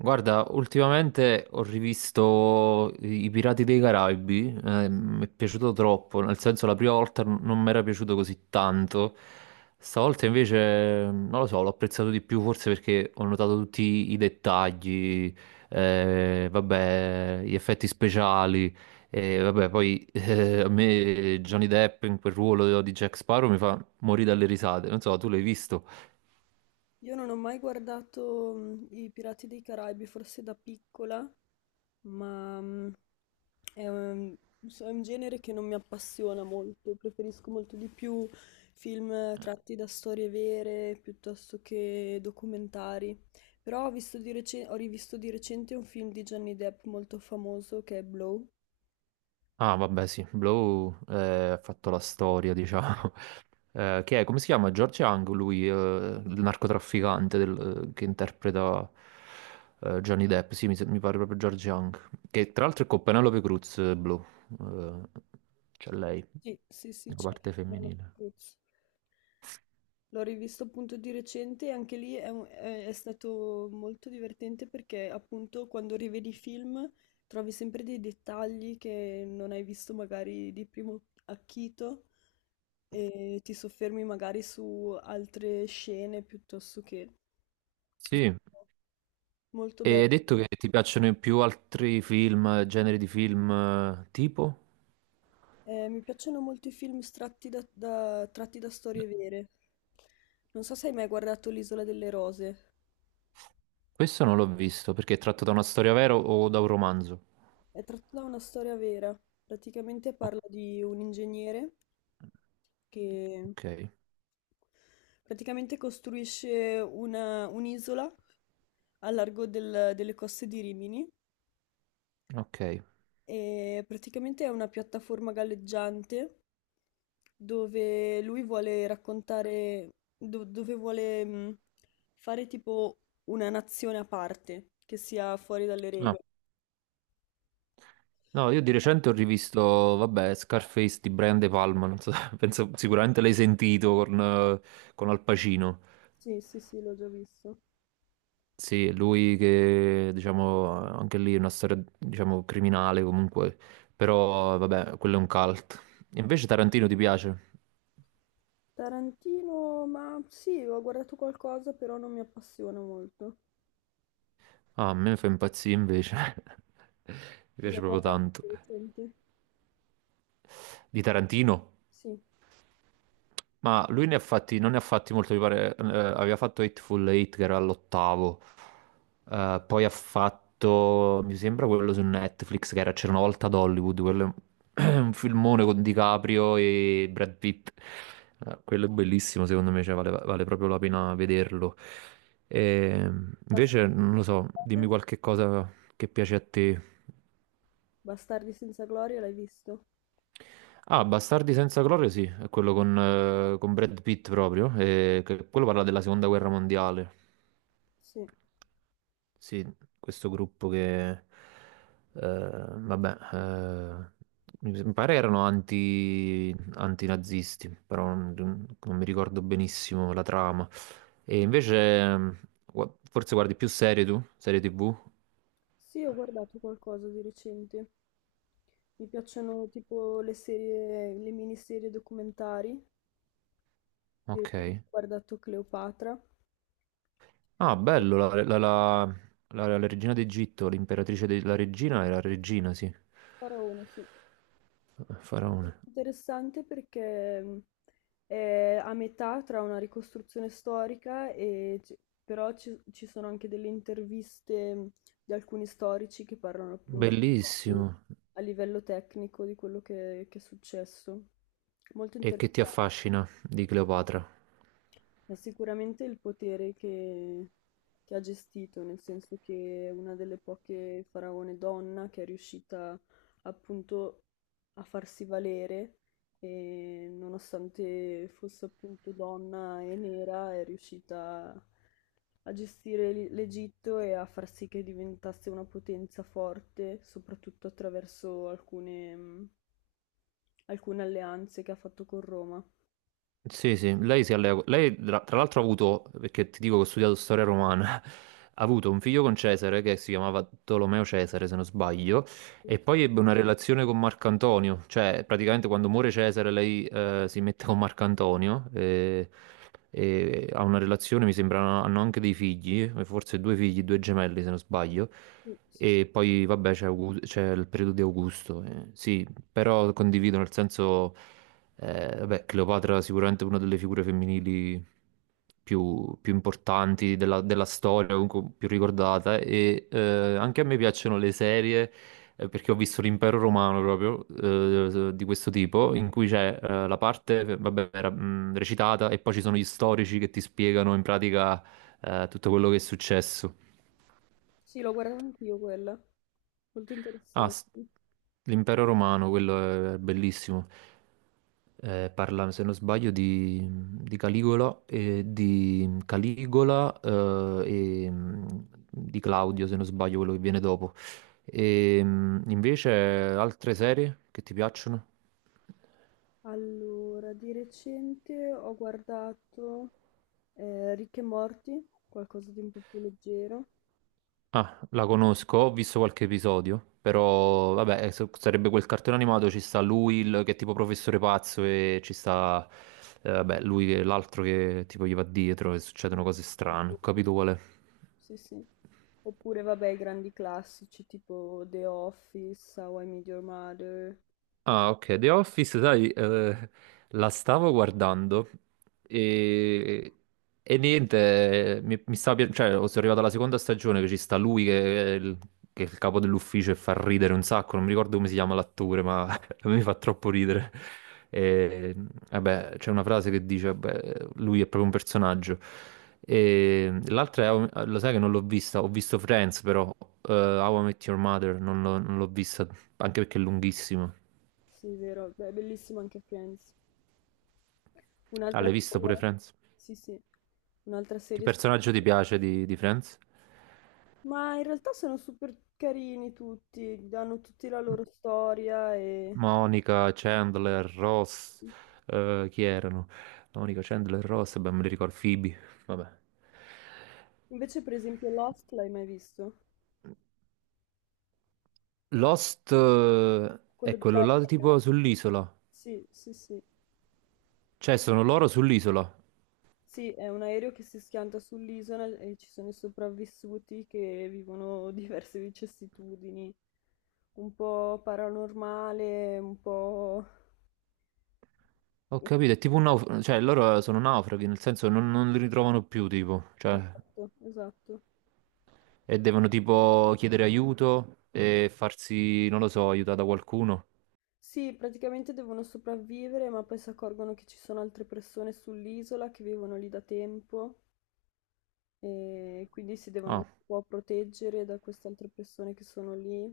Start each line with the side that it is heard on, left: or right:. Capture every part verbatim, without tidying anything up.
right: Guarda, ultimamente ho rivisto I i Pirati dei Caraibi, eh, mi è piaciuto troppo, nel senso la prima volta n- non mi era piaciuto così tanto. Stavolta invece non lo so, l'ho apprezzato di più forse perché ho notato tutti i dettagli, eh, vabbè, gli effetti speciali. E vabbè, poi eh, a me Johnny Depp in quel ruolo di Jack Sparrow mi fa morire dalle risate, non so, tu l'hai visto?
left: Io non ho mai guardato mm, I Pirati dei Caraibi, forse da piccola, ma mm, è un, so- è un genere che non mi appassiona molto, preferisco molto di più film tratti da storie vere piuttosto che documentari. Però ho visto di recen- ho rivisto di recente un film di Johnny Depp molto famoso che è Blow.
right: Ah, vabbè, sì, Blow eh, ha fatto la storia, diciamo. Eh, che è, come si chiama? George Young, lui, eh, il narcotrafficante del- eh, che interpreta eh, Johnny Depp. Sì, mi, se- mi pare proprio George Young. Che tra l'altro è con Penelope Cruz, eh, Blow. Eh, C'è lei,
left: Sì, sì, sì,
right: la
left: c'è anche
right: parte
left: Penelope
right: femminile.
left: Cruz. L'ho rivisto appunto di recente e anche lì è, un- è- è stato molto divertente perché appunto quando rivedi i film trovi sempre dei dettagli che non hai visto magari di primo acchito e ti soffermi magari su altre scene piuttosto che...
right: Sì,
left: Molto
right: e
left: bello.
right: hai detto che ti piacciono più altri film, generi di film, eh, tipo?
left: Eh, mi piacciono molto i film tratti da, da- tratti da storie vere. Non so se hai mai guardato L'Isola delle Rose.
right: Questo non l'ho visto, perché è tratto da una storia vera o da un romanzo?
left: È tratta da una storia vera. Praticamente
right: O-
left: parla di un ingegnere che
right: ok,
left: praticamente costruisce una- un'isola a largo del- delle coste di Rimini
right: ok.
left: e praticamente è una piattaforma galleggiante dove lui vuole raccontare, do- dove vuole mh, fare tipo una nazione a parte che sia fuori dalle
right: No,
left: regole.
right: no, io di recente ho rivisto, vabbè, Scarface di Brian De Palma, non so, penso sicuramente l'hai sentito con, eh, con Al Pacino.
left: Sì, sì, sì, l'ho già visto.
right: Sì, è lui che, diciamo, anche lì è una storia, diciamo, criminale comunque, però vabbè, quello è un cult. Invece Tarantino ti piace?
left: Tarantino, ma sì, ho guardato qualcosa, però non mi appassiona molto.
right: Ah, a me fa impazzire invece, mi
left: Cosa
right: piace proprio
left: guardate
right: tanto.
left: di recente?
right: Di Tarantino?
left: Sì,
right: Ma lui ne ha fatti, non ne ha fatti molto, mi pare, eh, aveva fatto Hateful Eight che era all'ottavo. Eh, poi ha fatto, mi sembra, quello su Netflix che era C'era una volta ad Hollywood, quello è un un filmone con DiCaprio e Brad Pitt. Eh, quello è bellissimo secondo me, cioè, vale, vale proprio la pena vederlo. E invece,
left: Bastardi
right: non lo so,
left: senza
right: dimmi
left: gloria.
right: qualche cosa che piace a te.
left: Bastardi senza gloria, l'hai visto?
right: Ah, Bastardi senza gloria, sì, è quello con, eh, con Brad Pitt proprio, e che- quello parla della seconda guerra mondiale.
left: Sì.
right: Sì, questo gruppo che, eh, vabbè, eh, mi sem- pare erano anti, antinazisti, però non, non mi ricordo benissimo la trama. E invece, mm, gua- forse guardi più serie tu? Serie ti vù?
left: Sì, ho guardato qualcosa di recente. Mi piacciono tipo le serie, le miniserie documentari. Di recente
right: Ok.
left: ho guardato Cleopatra.
right: Ah, bello, la, la- la- la- la regina d'Egitto, l'imperatrice della regina era regina, sì,
left: Faraone, sì.
right: faraone.
left: Interessante perché mh, è a metà tra una ricostruzione storica e ci- però ci, ci sono anche delle interviste mh, di alcuni storici che parlano appunto
right: Bellissimo.
left: a livello tecnico di quello che, che è successo. Molto
right: E che
left: interessante.
right: ti affascina di Cleopatra?
left: Ma sicuramente il potere che, che ha gestito, nel senso che è una delle poche faraone donna che è riuscita appunto a farsi valere e nonostante fosse appunto donna e nera è riuscita a gestire l- l'Egitto e a far sì che diventasse una potenza forte, soprattutto attraverso alcune, mh, alcune alleanze che ha fatto con Roma.
right: Sì, sì, lei si allea. co- Lei tra tra l'altro ha avuto, perché ti dico che ho studiato storia romana, ha avuto un figlio con Cesare che si chiamava Tolomeo Cesare, se non sbaglio.
left: Sì,
right: E poi ebbe una relazione con Marco Antonio, cioè praticamente quando muore Cesare lei, eh, si mette con Marco Antonio, e, e ha una relazione, mi sembra, hanno anche dei figli, eh, forse due figli, due gemelli se non sbaglio.
left: sì, sì.
right: E poi vabbè c'è Augu- c'è il periodo di Augusto, eh, sì, però condivido nel senso... Eh, vabbè, Cleopatra è sicuramente una delle figure femminili più, più importanti della, della storia, comunque più ricordata. E eh, anche a me piacciono le serie, eh, perché ho visto l'Impero Romano proprio, eh, di questo tipo, in cui c'è, eh, la parte, vabbè, era, mh, recitata, e poi ci sono gli storici che ti spiegano in pratica eh, tutto quello che è successo.
left: Sì, l'ho guardata anch'io quella. Molto
right: Ah,
left: interessante.
right: s- l'Impero Romano, quello è bellissimo. Eh, parla, se non sbaglio, di, di Caligola e di Caligola eh, e mm, di Claudio, se non sbaglio, quello che viene dopo. E mm, invece altre serie che ti piacciono?
left: Allora, di recente ho guardato eh, Rick e Morty, qualcosa di un po' più leggero.
right: Ah, la conosco, ho visto qualche episodio, però vabbè, eh, so- sarebbe quel cartone animato, ci sta lui il- che è tipo professore pazzo, e ci sta, eh, vabbè, lui che l'altro che tipo gli va dietro e succedono cose strane, ho capito qual è.
left: Sì, sì. Oppure, vabbè, i grandi classici tipo The Office, How I Met Your Mother.
right: Ah, ok, The Office, sai, eh, la stavo guardando, e, e niente, eh, mi, mi stava pi- cioè, oh, sono arrivato alla seconda stagione, che ci sta lui che è il, che è il capo dell'ufficio, e fa ridere un sacco, non mi ricordo come si chiama l'attore, ma a me fa troppo ridere. E, vabbè, c'è una frase che dice, vabbè, lui è proprio un personaggio. E l'altra è, How- lo sai che non l'ho vista, ho visto Friends però, eh, How I Met Your Mother, non l'ho non l'ho vista, anche perché è lunghissimo.
left: Sì, vero. Beh, è bellissimo anche Friends.
right: Ah,
left: Un'altra
right: l'hai visto
left: serie.
right: pure Friends?
left: Sì, sì. Un'altra
right: Che
left: serie. su-
right: personaggio ti piace di, di Friends?
left: Ma in realtà sono super carini tutti, hanno tutti la loro storia e...
right: Monica, Chandler, Ross, eh, chi erano? Monica, Chandler, Ross, beh, me li ricordo, Phoebe, vabbè.
left: Invece, per esempio, Lost l'hai mai visto?
right: Lost, eh,
left: Quello
right: è quello là
left: dell'aereo?
right: tipo sull'isola.
left: Sì, sì, sì.
right: Cioè, sono loro sull'isola.
left: Sì, è un aereo che si schianta sull'isola e ci sono i sopravvissuti che vivono diverse vicissitudini, un po' paranormale, un po'...
right: Ho capito, è tipo un naufrago, cioè loro sono naufraghi, nel senso non, non li ritrovano più, tipo, cioè,
left: Esatto, esatto.
right: e devono tipo chiedere aiuto e farsi, non lo so, aiutare da qualcuno.
left: Sì, praticamente devono sopravvivere, ma poi si accorgono che ci sono altre persone sull'isola che vivono lì da tempo e quindi si devono
right: Ah.
left: anche un po' proteggere da queste altre persone che sono lì.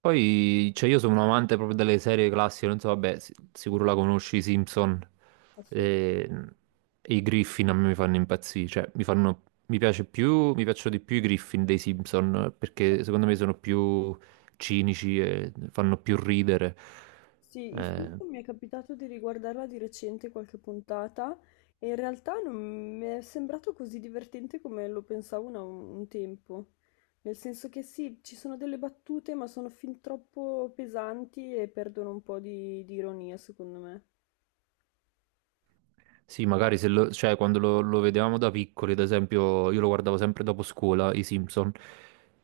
right: Poi, cioè, io sono un amante proprio delle serie classiche, non so, vabbè, si- sicuro la conosci, i Simpson,
left: Assu-
right: e, e i Griffin a me mi fanno impazzire, cioè, mi fanno, mi piace più, mi piacciono di più i Griffin dei Simpson, perché secondo me sono più cinici e fanno più ridere.
left: Sì, il
right: Eh,
left: Simpson mi è capitato di riguardarla di recente qualche puntata e in realtà non mi è sembrato così divertente come lo pensavo una- un tempo. Nel senso che sì, ci sono delle battute, ma sono fin troppo pesanti e perdono un po' di, di ironia, secondo me.
right: Sì, magari se lo- cioè, quando lo, lo vedevamo da piccoli, ad esempio, io lo guardavo sempre dopo scuola, i Simpson.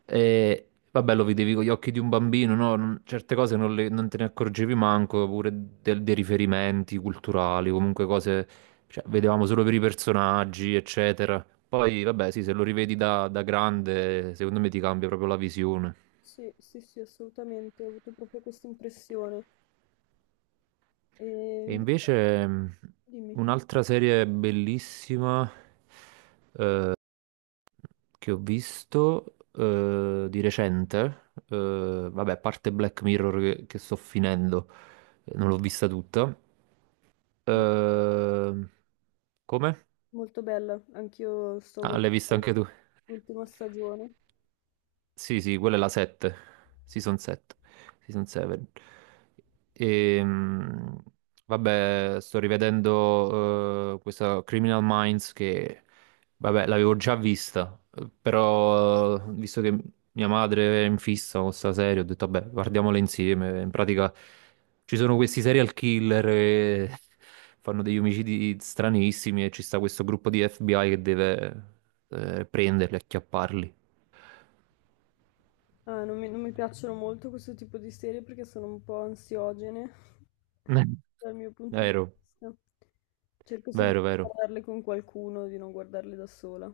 right: E vabbè, lo vedevi con gli occhi di un bambino, no? Non- certe cose non, le- non te ne accorgevi manco, pure del- dei riferimenti culturali, comunque cose, cioè, vedevamo solo per i personaggi, eccetera. Poi, vabbè, sì, se lo rivedi da, da grande, secondo me ti cambia proprio la visione.
left: Sì, sì, sì, assolutamente, ho avuto proprio questa impressione. E
right: E
left: invece,
right: invece, mh,
left: dimmi,
right: un'altra serie bellissima che ho visto, eh, di recente, eh, vabbè, a parte Black Mirror che, che sto finendo, non l'ho vista tutta.
left: molto,
right: Eh, come?
left: molto bella, anch'io sto
right: Ah, l'hai vista
left: guardando
right: anche tu?
left: l'ultima stagione.
right: Sì, sì, quella è la sette, Season sette, Season sette. Ehm, vabbè, sto rivedendo, eh, questa Criminal Minds che, vabbè, l'avevo già vista, eh, però, eh, visto che mia madre è in fissa con questa serie, ho detto, vabbè, guardiamola insieme. In pratica ci sono questi serial killer che fanno degli omicidi stranissimi, e ci sta questo gruppo di F B I che deve, eh, prenderli, acchiapparli.
left: Ah, non mi, non mi piacciono molto questo tipo di serie perché sono un po' ansiogene dal mio punto di
right: Vero.
left: vista. Cerco sempre
right: Vero,
left: di
right: vero.
left: guardarle con qualcuno, di non guardarle da sola.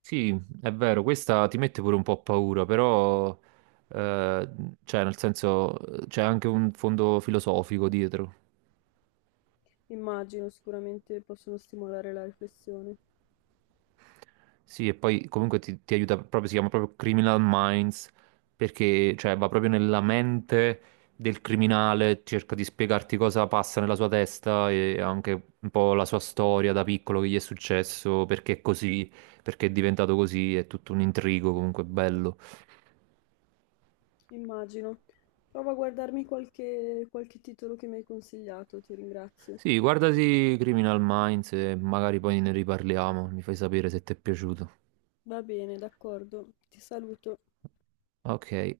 right: Sì, è vero, questa ti mette pure un po' paura, però, eh, cioè, nel senso, c'è anche un fondo filosofico dietro.
left: Immagino, sicuramente possono stimolare la riflessione.
right: Sì, e poi comunque ti, ti aiuta proprio, si chiama proprio Criminal Minds, perché, cioè, va proprio nella mente del criminale, cerca di spiegarti cosa passa nella sua testa, e anche un po' la sua storia da piccolo, che gli è successo, perché è così, perché è diventato così, è tutto un intrigo comunque bello.
left: Immagino. Prova a guardarmi qualche, qualche titolo che mi hai consigliato, ti ringrazio.
right: Sì, guardati Criminal Minds e magari poi ne riparliamo, mi fai sapere se ti è piaciuto.
left: Va bene, d'accordo. Ti saluto.
right: Ok,